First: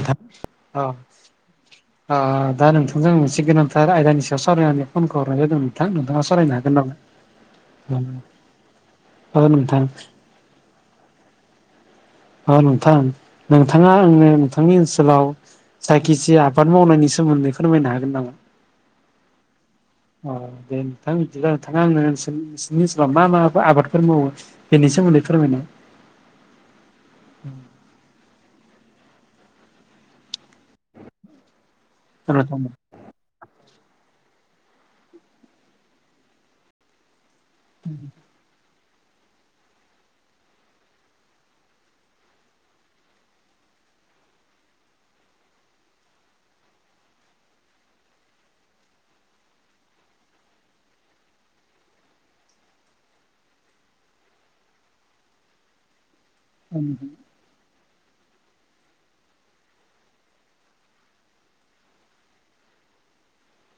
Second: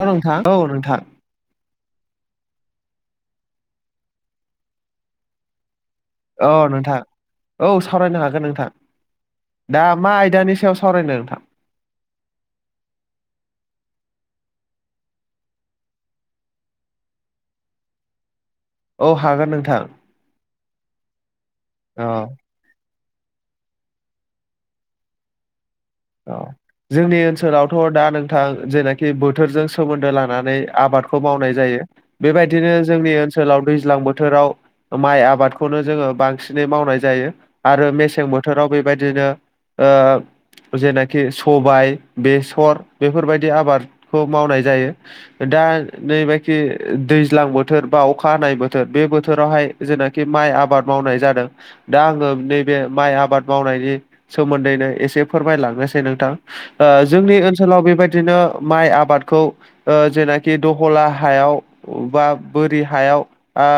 औ नोंथां औ नोंथां। आ दा नोंथांजों मोनसे गोनांथार आयदानि सायाव सावरायनानै फनखौ हरनाय जादोंमोन। औ नोंथां औ सावरायनो हागोन नोंथां। औ दा नोंथां मा आयदानि सायाव सावरायनो नोंथां। अ नोंथां नोंथाङा आंनो नोंथांनि ओनसोलाव। जायखिसे आबाद मावनायनि सोमोन्दै फोरमायनो हागोन नामा। औ हागोन नोंथां। अ दे नोंथां बिदिब्ला नोंथांङा आंनो। औ नि ओनसोलाव मा मा आबादफोर मावो बेनि सोमोन्दै फोरमायनाय। औ। जोंनि ओनसोलावथ' दा नोंथां जेनाखि बोथोरजों सोमोन्दो लानानै आबादखौ मावनाय जायो। बेबायदिनो। जोंनि ओनसोलाव दैज्लां बोथोराव माइ आबादखौनो जोङो बांसिनै मावनाय जायो। आरो मेसें बोथोराव बेबायदिनो ओ। जेनाखि सबाइ बेसर बेफोरबायदि आबादखौ मावनाय जायो। दा नैबायखि दैज्लां बोथोर बा अखा हानाय बोथोर बे बोथोरावहाय। जेनाखि माइ आबाद मावनाय जादों। दा आङो नैबे माइ आबाद मावनायनि सोमोन्दैनो एसे। फोरमायलांनोसै नोंथां ओ जोंनि ओनसोलाव बेबायदिनो माइ आबादखौ। ओ जेनाखि दहला हायाव बा बोरि हायाव आ।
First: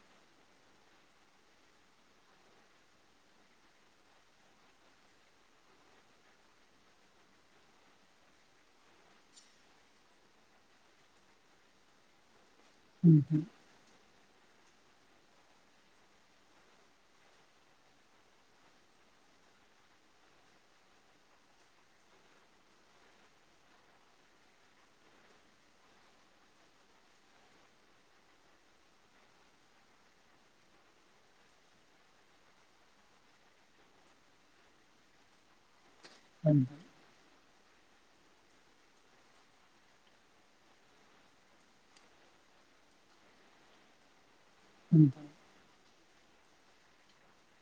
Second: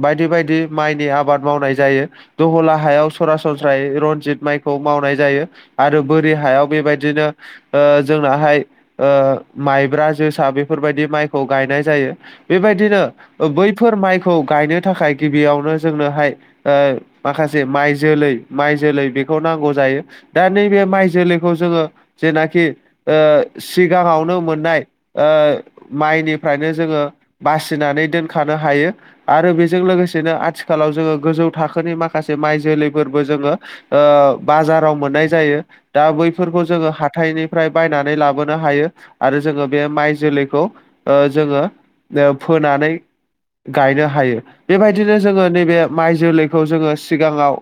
बायदि बायदि माइनि आबाद मावनाय जायो। दहला हायाव सरासनस्रायै रन्जित माइखौ मावनाय जायो। आरो बोरि हायाव बेबायदिनो ओ जोंनाहाय। ओ माइब्रा जोसा बेफोरबायदि माइखौ गायनाय जायो बेबायदिनो बै। बेफोर माइखौ गायनो थाखाय गिबियावनो जोंनोहाय। ओ माखासे माइ जोलै माइ जोलै बेखौ नांगौ जायो। दा नैबे माइ जोलैखौ जोङो। जेनाखि सिगाङावनो मोननाय। माइनिफ्रायनो जोङो बासिनानै दोनखानो हायो। आरो बेजों लोगोसेनो आथिखालाव जोङो गोजौ थाखोनि माखासे माइ जोलैफोरबो जोङो। ओ बाजाराव मोननाय जायो। दा बैफोरखौ जोङो हाथाइनि फ्राय बायनानै लाबोनो हायो आरो जोङो बे माइ जोलैखौ ओ जोङो। फोनानै गायनो हायो बेबायदिनो जोङो नैबे माइ जोलैखौ जोङो सिगाङाव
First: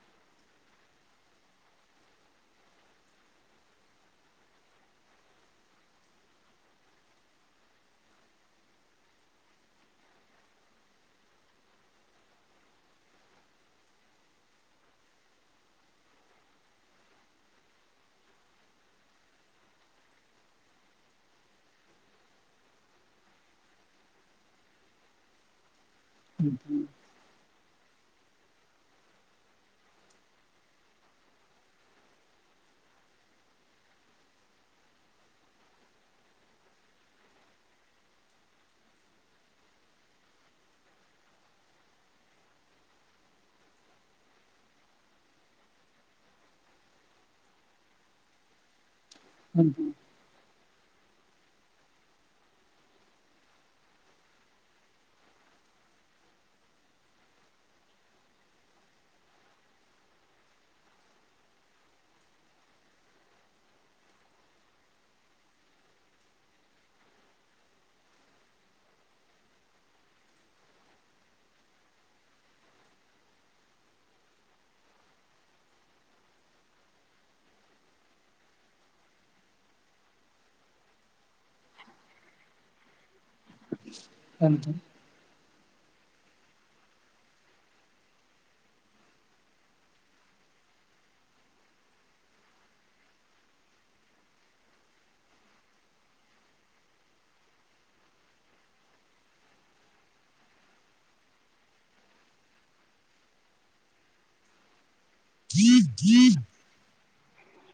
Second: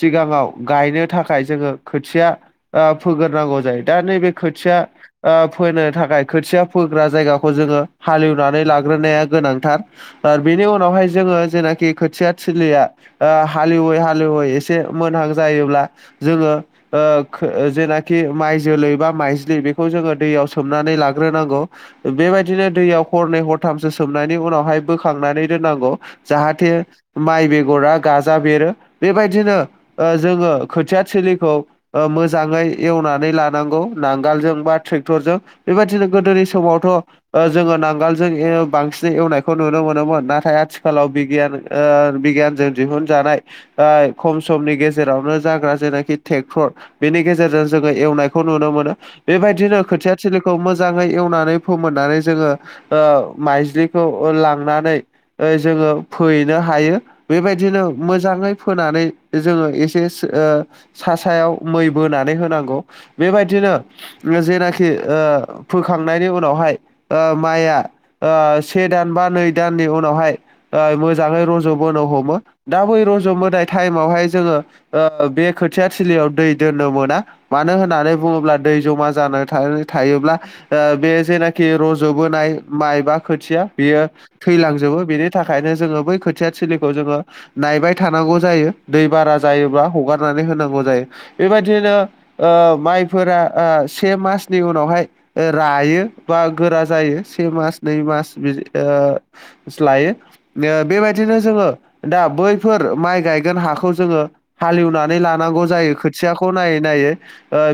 सिगाङाव गायनो थाखाय। जोङो खोथिया फोग्रोनांगौ जायो दा नैबे खोथिया ओ फोनो थाखाय खोथिया फोग्रा जायगाखौ जोङो हालेवनानै लाग्रोनाया गोनांथार। आरो बेनि उनावहाय जोङो जेनाखि खोथिया थिलिया हालेवै हालेवै एसे मोनहां जायोब्ला जोङो। ओ जेनाखि माइ जोलै बा माइज्लि बेखौ जोङो दैयाव सोमनानै लाग्रोनांगौ। बेबायदिनो दैयाव हरनै हरथामसो सोमनायनि उनावहाय बोखांनानै दोननांगौ। जाहाथे माइ बेगरा गाजा बेरो बेबायदिनो जोङो खोथिया। सिलिखौ मोजाङै एवनानै लानांगौ नांगोलजों बा ट्रेक्टरजों। बेबायदिनो गोदोनि समावथ' जोङो नांगोलजों बांसिनै एवनायखौ नुनो मोनोमोन नाथाय आथिखालाव बिगियान। बिगियानजों दिहुनजानाय खम समनि गेजेरावनो जाग्रा जेनाखि ट्रेक्टर बेनि गेजेरजों जोङो एवनायखौ नुनो मोनो बेबायदिनो खोथिया सिलिखौ मोजाङै एवनानै फोमोननानै जोङो माइजलिखौ लांनानै जोङो फैैनो हायो। बेबायदिनो मोजाङै फोनानै जोङो एसे सा सायाव मै बोनानै होनांगौ बेबायदिनो। जेनाखि फोखांनायनि उनावहाय माइआ ओ से दान बा नै दाननि उनावहाय मोजाङै रज'बोनो हमो दा बै रज'बोनाय टाइमावहाय जोङो। ओ बे खोथिया थलियाव दै दोननो मोना मानो होननानै बुङोब्ला दै जमा जानो थायोब्ला। बे जेनाखि रज'बो नाय माइ बा खोथिया बेयो थैलांजोबो बेनि थाखायनो जोङो बै खोथिया थलिखौ जोङो नायबाय थानांगौ जायो दै बारा जायोब्ला हगार नानै होनांगौ जायो बेबायदिनो। माइफोरा से मासनि उनावहाय। रायो बा गोरा जायो से मास नै मास बिदि लायो। बेबायदिनो जोङो दा बैफोर माइ गायगोन हाखौ जोङो हालएवनानै। नानै लानांगौ जायो खोथियाखौ नायै नायै।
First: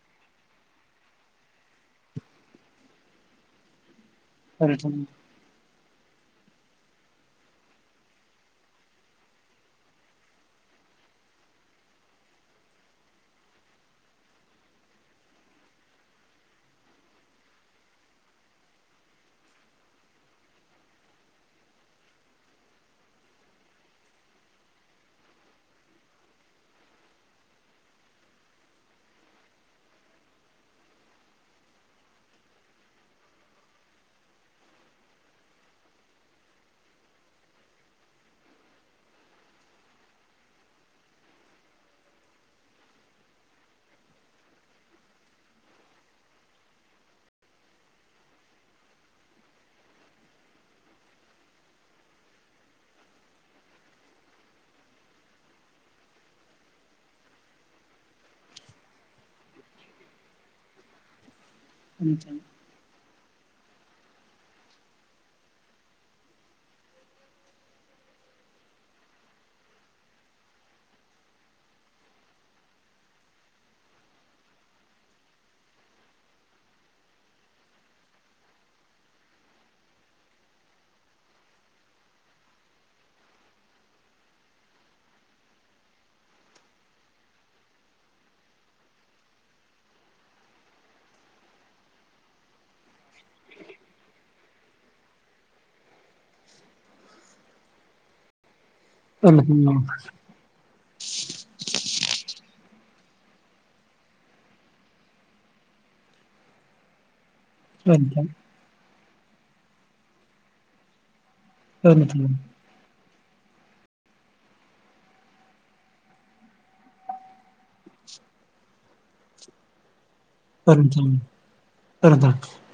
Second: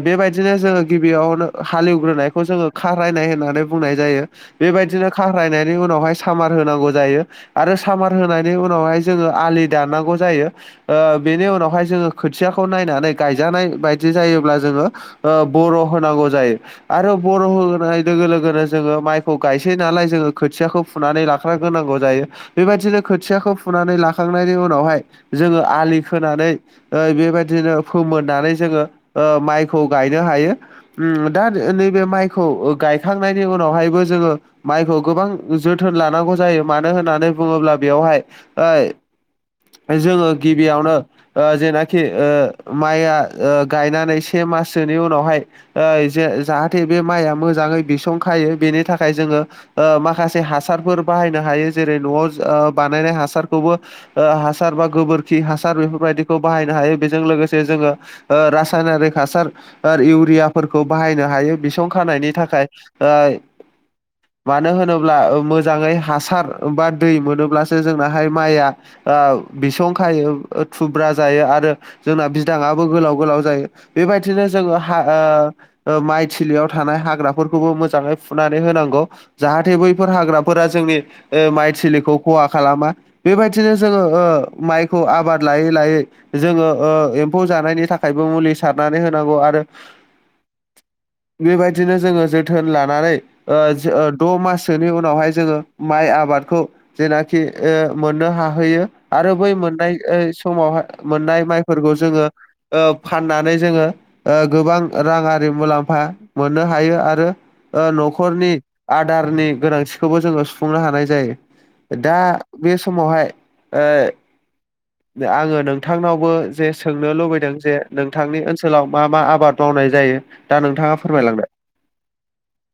बेबायदिनो जोङो गिबियावनो हालेवग्रोनायखौ जोङो खायनाय होननानै बुंनाय जायो। बेबायदिनो ख्रायनायनि उनावहाय सामार होनांगौ जायो। आरो सामार होनायनि उनावहाय जोङो आलि दाननांगौ जायो बेनि उनावहाय जोङो। खोथियाखौ नायनानै गायजानाय बायदि जायोब्ला जोङो बर' होनांगौ जायो। आरो बर' होनाय लोगो लोगोनो जोङो माइखौ गायसै नालाय जोङो खोथियाखौ। फुनानै लाख्र ग्रोनांगौ जायो बेबायदिनो खोथियाखौ फुनानै लाखांनायनि उनावहाय। जोङो आलि खोनानै बेबायदिनो फोमोननानै जोङो माइखौ गायनो हायो। दा नैबे माइखौ गायखांनायनि उनावहायबो जोङो। माइखौ गोबां जोथोन लानांगौ जायो मानो होननानै बुङोब्ला बेवहाय ओ जोङो गिबियावनो। जेनाखि माइया गायनानै से माससोनि उनावहाय जे जाहाथे बे माइआ मोजाङै बिसंखायो बेनि थाखाय जोङो माखासे हासारफोर बाहायनो हायो जेरै न'आव बानायनाय हासारखौबो हासार बा गोबोरखि हासार बेफोरबायदिखौ बाहायनो हायो बेजों लोगोसे जोङो रासायनारिक हासार इउरियाफोरखौ बाहायनो हायो बिसं खानायनि थाखाय ओइ मानो होनोब्ला मोजाङै हासार बा दै मोनोब्लासो जोंनाहाय माइआ ओ बिसं खायो थुब बब्रा जायो आरो जोंना बिदाङाबो गोलाव गोलाव जायो बेबायदिनो जोङो ह माइ थिलियाव थानाय हाग्राफोरखौबो मोजाङै फुनानै होनांगौ जाहाथे बैफोर हाग्राफोरा जोंनि माइ थिलिखौ खहा खालामा बेबायदिनो जोङो माइखौ आबाद लायो लायै जोङो एम्फौ जानायनि थाखायबो मुलि सारनानै होनांगौ आरो [unintelligible] बेबायदिनो जोङो जोथोन लानानै द' माससोनि उनावहाय जोङो माइ आबादखौ जेनाखि मोननो हाहैयो आरो बै मोननाय समावहाय मोननाय माइफोरखौ जोङो फाननानै जोङो गोबां राङि मुलाम्फा मोननो हायो आरो न'खरनि आदारनि गोनांथिखौबो जोङो सुफुंनो हानाय जायो दा बे समावहाय आङो नोंथांनावबो जे सोंनो लुबैदों जे नोंथांनि ओनसोलाव मा मा आबाद मावनाय जायो दा [unintelligible] नोंथाङा फोरमायलांदों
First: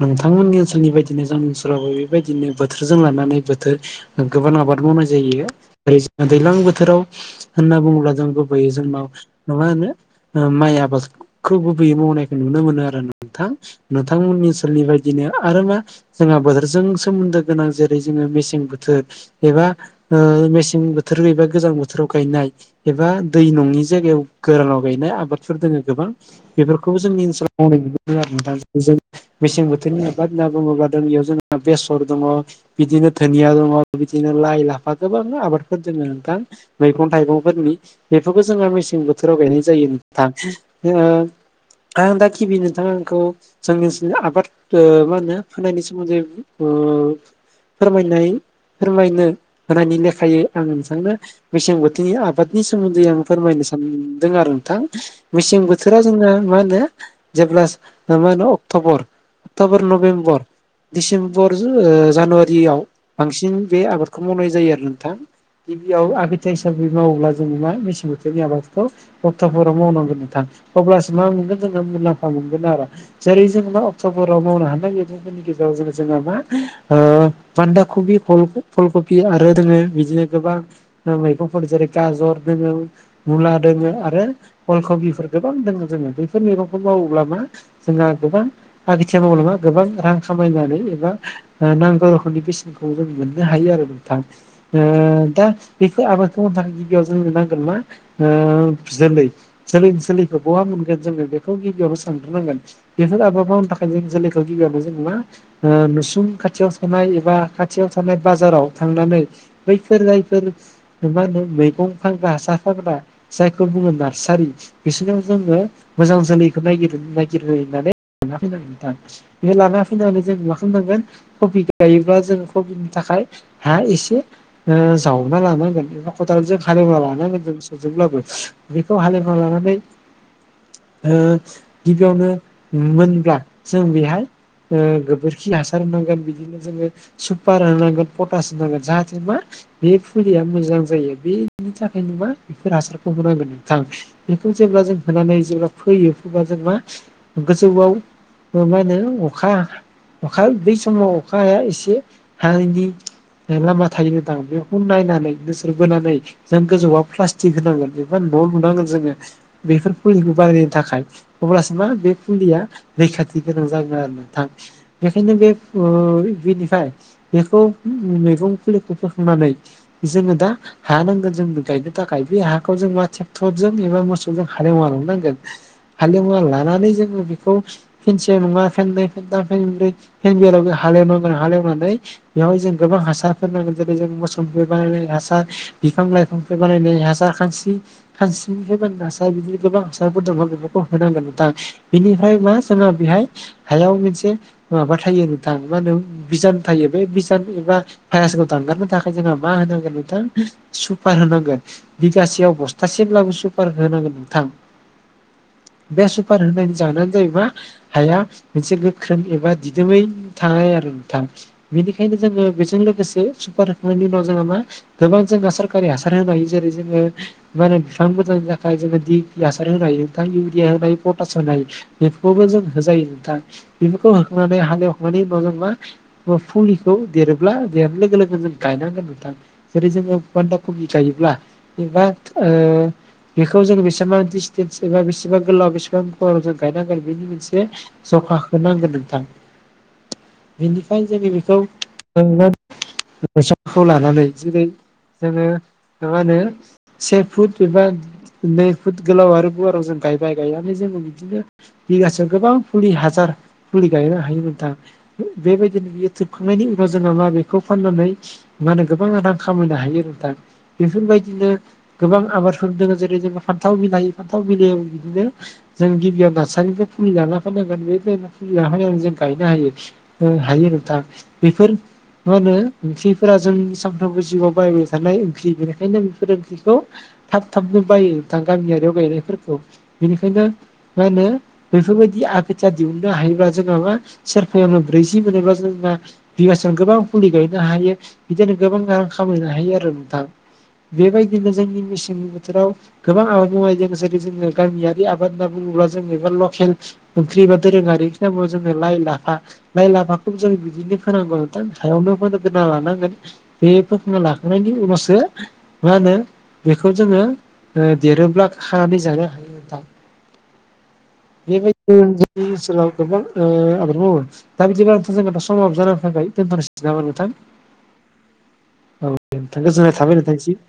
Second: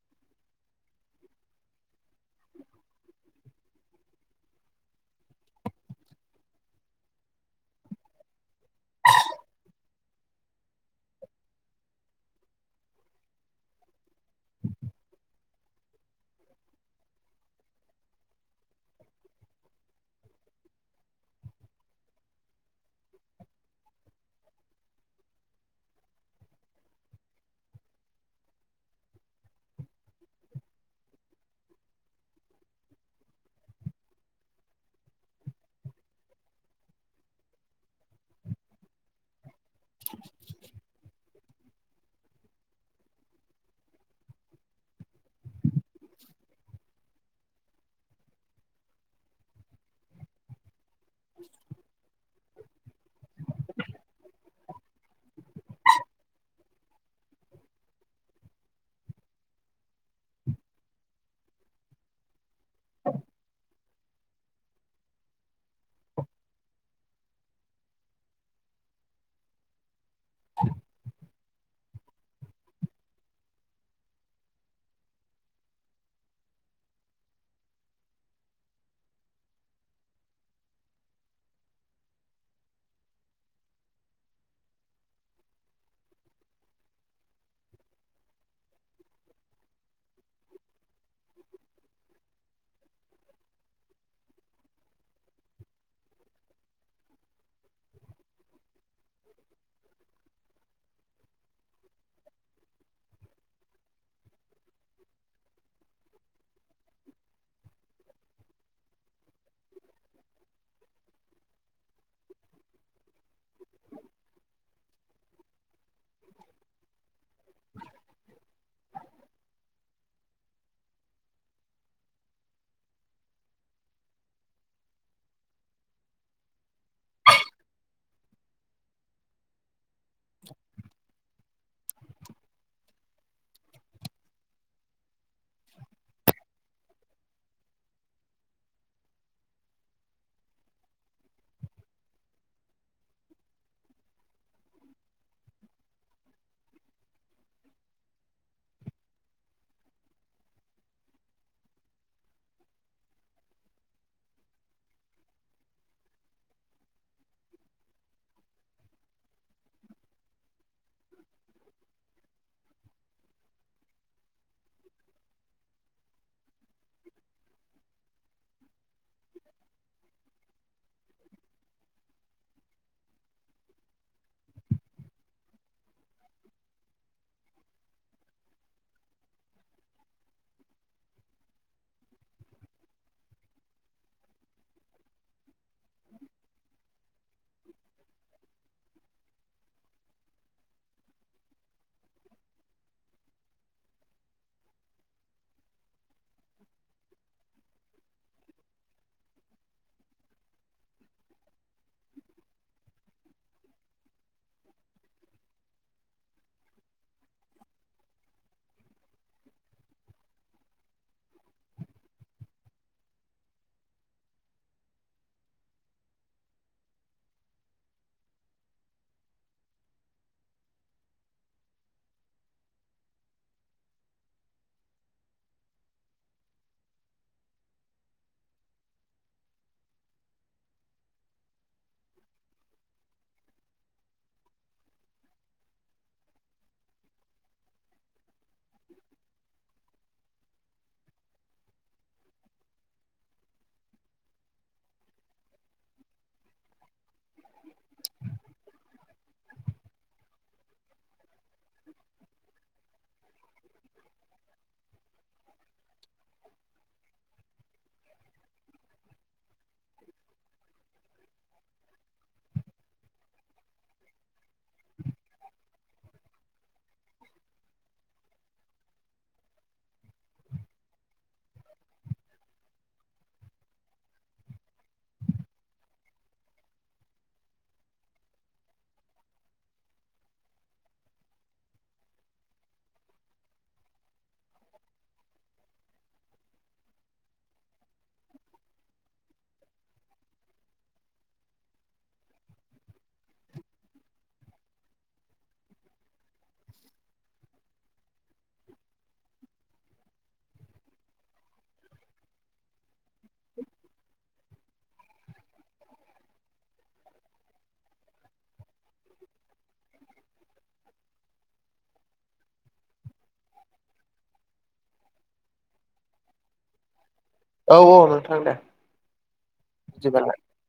नोंथांमोननि ओनसोलनि बायदिनो जोंनि ओनसोलावबो बेबायदिनो बोथोरजों लानानै बोथोर गोबां आबाद मावनाय जायो ओरै जों दैज्लां बोथोराव होनना बुङोब्ला जों गुबैयै जोंनाव मङा होनो माइ आबादखौ गुबैयै मावनाय नुनो मोनो आरो नोंथां नोंथांमोननि ओनसोलनि बायदिनो आरो मा जोंहा बोथोरजों सोमोन्दो गोनां जेरै जोङो मेसें बोथोर एबा मेसें बोथोर गबा गोजां बोथोराव गायनाय एबा दै नङि जायगायाव गोरानाव गायनाय आबादफोर दोङ गोबां बेफोरखौ [unintelligible] मेसें बोथोरनि आबाद होनना बुङोबाों बेयाव जोंहा बेसर दङ बिदिनो धोनिया दङ बिदिनो लाइ लाफा गोबां आबादफोर जोङो नोंथां मैगं थाइगंफोरनि बेफोरखौ जोङो मेसें बोथोराव गायनाय जायो नोंथां आं दा गिबि नोंथाङा आंखौ जोंनि ओनसोल आबाद मा होनो फोनायनि सोमोन्दै फोरमायनाय फोरमायनो होनायनि लेखायै आं नोंथांनो मेसें बोथोरनि आबादनि सोमोन्दै आं फोरमायनो सानदों आरो नोंथां मेसें बोथोरा जोंना मा होनो जेब्ला मा होनो अक्टबर अक्ट'बर नभेमबर दिडिसेम्बर जानुवारियाव बांसिन बे आबादखौ मावनाय जायो आरो नोंथां गिबियाव आगैथायाइ हिसाबै मावोब्ला जोों मा मेसें बोथोरनि आबादखौ हप्ताफोराव मावनांगोन न अब्लासो मा मोनगोन जोङो मुलाम्फा मोनगोन आरो जेरै जों मा अक्ट'बराव मावनो हानाय बे गेजाव जों मा बान्दा कबि फुलकबि आरो जोङो बिदिनो गोबा मैगंफोर जेरै गाजर दङ मुला दोङो आरो अल कबिफोर गोबां दङ जोङो बेफोर मैगंखौ मावोब्ला मा जोंहा गोबां आगेथिया माव नङा गोबां रां खामायनानै एबा नांगौ रोखोमनि बेसेनखौ जों मोननो हायो आरो नोंथां दा बेखौ आबादखौ मावनो थाखाय गिबियाव जोंनो नांगोन मा जोलै सोल सोलखौ बहा मोनगोन जोङो बेखौ गिबियावनो सानग्रोनांगोन बेफोर आबाद मावनो थाखाय जों जोलैखौ गिबियावनो जोङो मा ओ नुसुं खाथियाव थानाय एबा खाथियाव थानाय बाजाराव थांनानै बैफोर जायफोर मा होनो मैगं फानग्रा हासार फानग्रा जायखौ बुङो नार्सारि बिसोराव जोङो मोजां जोलैखौ नागिर नागि गिरहैनानै लाना फैनांगोन नोंथां बे लाना फैनानै जों मा खालामनांगोन कबि गायोब्ला जों कबिनि थाखाय हा एसे ओ जावना लानांगोन एबा खदालजों हालेवना लानांगोन जों होजोबब्लाबो बेखौ हालेवना लानानै [unintelligible] ओ गिबियावनो मोनब्ला जों बेहाय ओ गोबोरखि हासार होनांगोन बिदिनो जोङो सुपार होनांगोन पटासि होनांगोन जाहाथे मा बे फुलिया मोजां जायो बेनि थाखाय नो मा बेफोर हासारखौ होनांगोन नोंथां बेखौ जेब्ला जों होनानै जेब्ला फैयो फोब्ला जों मा? गोजौआव मा होनो अखा अखा बै समाव अखाया एसे हानायनि लामा थायो नोंथां बेखौ नायनानै नोसोर बोनानै जों गोजौआव प्लास्टिक होनांगोन एबा न' लुनांगोन जोङो बेफोर फुलिखौ बानायायनो थाखाय अब्लासो मा बे फुलिया रैखाथि गोनां जागोन आरो नोंथां बेखायनो बे [inaudible] बेनिफ्राय बेखौ मैगं फुलिखौ फोखांनानै जोङो दा हा नांगोन जों गायनो थाखाय बे हाखौ जों मा ट्रेक्टरजों एबा मोसौजों हालेवना लानांगोन हालेवना लानानै जोङो बेखौ फेनसे नङा फेन्नै फेनथाम फेनब्रै फेनबिलाव बे हालेवनांगोन हालेवनानै बेवहाय जों गोबां हासारफोर नांगोन जेरै जों मोसौनिफ्राय बानायनाय हासार बिफां लाइफांफोर बानायनायाय हासार खानस्रि खानस्रिनिफ्राय बानायनाय हासार दा बेदिनो गोबां हासारफोर दङ बेफोरखौ होनांगोन नोंथां बिनिफ्राय मा जोङो बेहाय हायाव मोनसे माबा थायो नोंथां मा होनो बिजान थायो बे बिजान एबा फायासखौ दांगारनो थाखाय जोंहा मा होनांगोन नोंथां सुपार होनांगोन बिगासेयाव बस्थासिमब्लाबो सुपार होनांगोन नोंथां बे सुपार होनायनि जाहोनानो जायो मा? हाया मोनसे गोख्रों एबा दिदोमै थानाय आरो नोंथां बेनिखायनो जोङो बेजों लोगोसे सुपार होखांनायनि उनाव जोंहा मा? गोबां जोंना सरकारि हासार होनो हायो जेरै जोङो मा होनो बिफां मोजांनि थाखाय जोङो दि पि हासार होनो हायो नोंथां इउरिया होनोहायो पटास होनोहायो बेफोरखौबो जों होजायो नोंथां बेफोरखौ होखांनानै हालेवखांनायनि उनाव जों मा? फुलिखौ देरोब्ला देरनो लोगो लोगो गायनांगोन नोंथां जेरै जोङो बान्दा खबि गायोब्ला एबा ओ बेखौ जों मा दिचटेन्स एबा बेसेबां गोलाव बेसेबां गुवाराव जों गायनांगोन बेनि मोनसे जखा खो नांगोन नोंथां बिनिफ्राय जोङो बेखौ [unintelligible] साबखौ लानानै जेरै जोङो मा होनो? से फुट एबा नै फुट गोलाव आरो गुवाराव जों गायबाय गायनानै जोंङो बिदिनो बिगासेयाव गोबां फुलि हाजार फुलि गायनो हायो नोंथां बेबायदिनो बियोथोबखांनायनि उनाव जों मा बेखौ फाननानै मा होनो गोबाङा रां खामायनो हायो नोंथां बेफोरबायदिनो गोबां आबादफोर दङ जेरै जेनबा फान्थाव मिलइ फान्थाव मिलइयाव बिदिनो जों गिबियाव नार्सारिनिफ्राय फुलि लाना फैनांगोन बेबायफ्राय मा फुलिया हाय जों गायनो हायो हायो नोंथां बेफोर मा होनो ओंख्रिफोरा जोंनि सानफ्रोमबो जिउआव बाहायबाय थानाय ओंख्रि बेनिखायनो बेफोर ओंख्रिखौ थाब थाबनो बायो दा गामियारियाव गायनायफोरखौ बेनिखायनो मा होनो बेफोरबायदि आगोथिया दिहुननो हायोबा जोंहा मा सेरफायानो ब्रैजि मोनोबा जोंना बिगासिनो गोबां फुलि गायनो हायो बिदिनो गोबां रां खामायनो हायो आरो नोंथां बेबायदिनो जोंनि मेसें बोथोराव गोबां आबाद मावनाय जों जेरै जोङो गामियारि आबाद होनना बुङोब्ला जोंनि एबा लकेल ओंख्रि एबा दोरोङारि खौ जोङो लाइ लाफा लाइ लाफाखौ जों बिदिनो फोनांगौ नोंथां सायावनो फोगोरना लानांगोन बे फोथांना लाखांनायनि उनावसो मा होनो बेखौ जोङो ओह देरोब्ला खानानै जानो हायो नोंथां बेबायदिनो जोंनि ओनसोलाव गोबां ओह आबाद मावो दा बिदिबथ' जों समाव जानो थाखाय दोनथ'नोसै जागोन नोंथां औ औ नोंथां दे औ नोंथां गोजोननाय थाबाय बिदिबालाय नोंथांसिम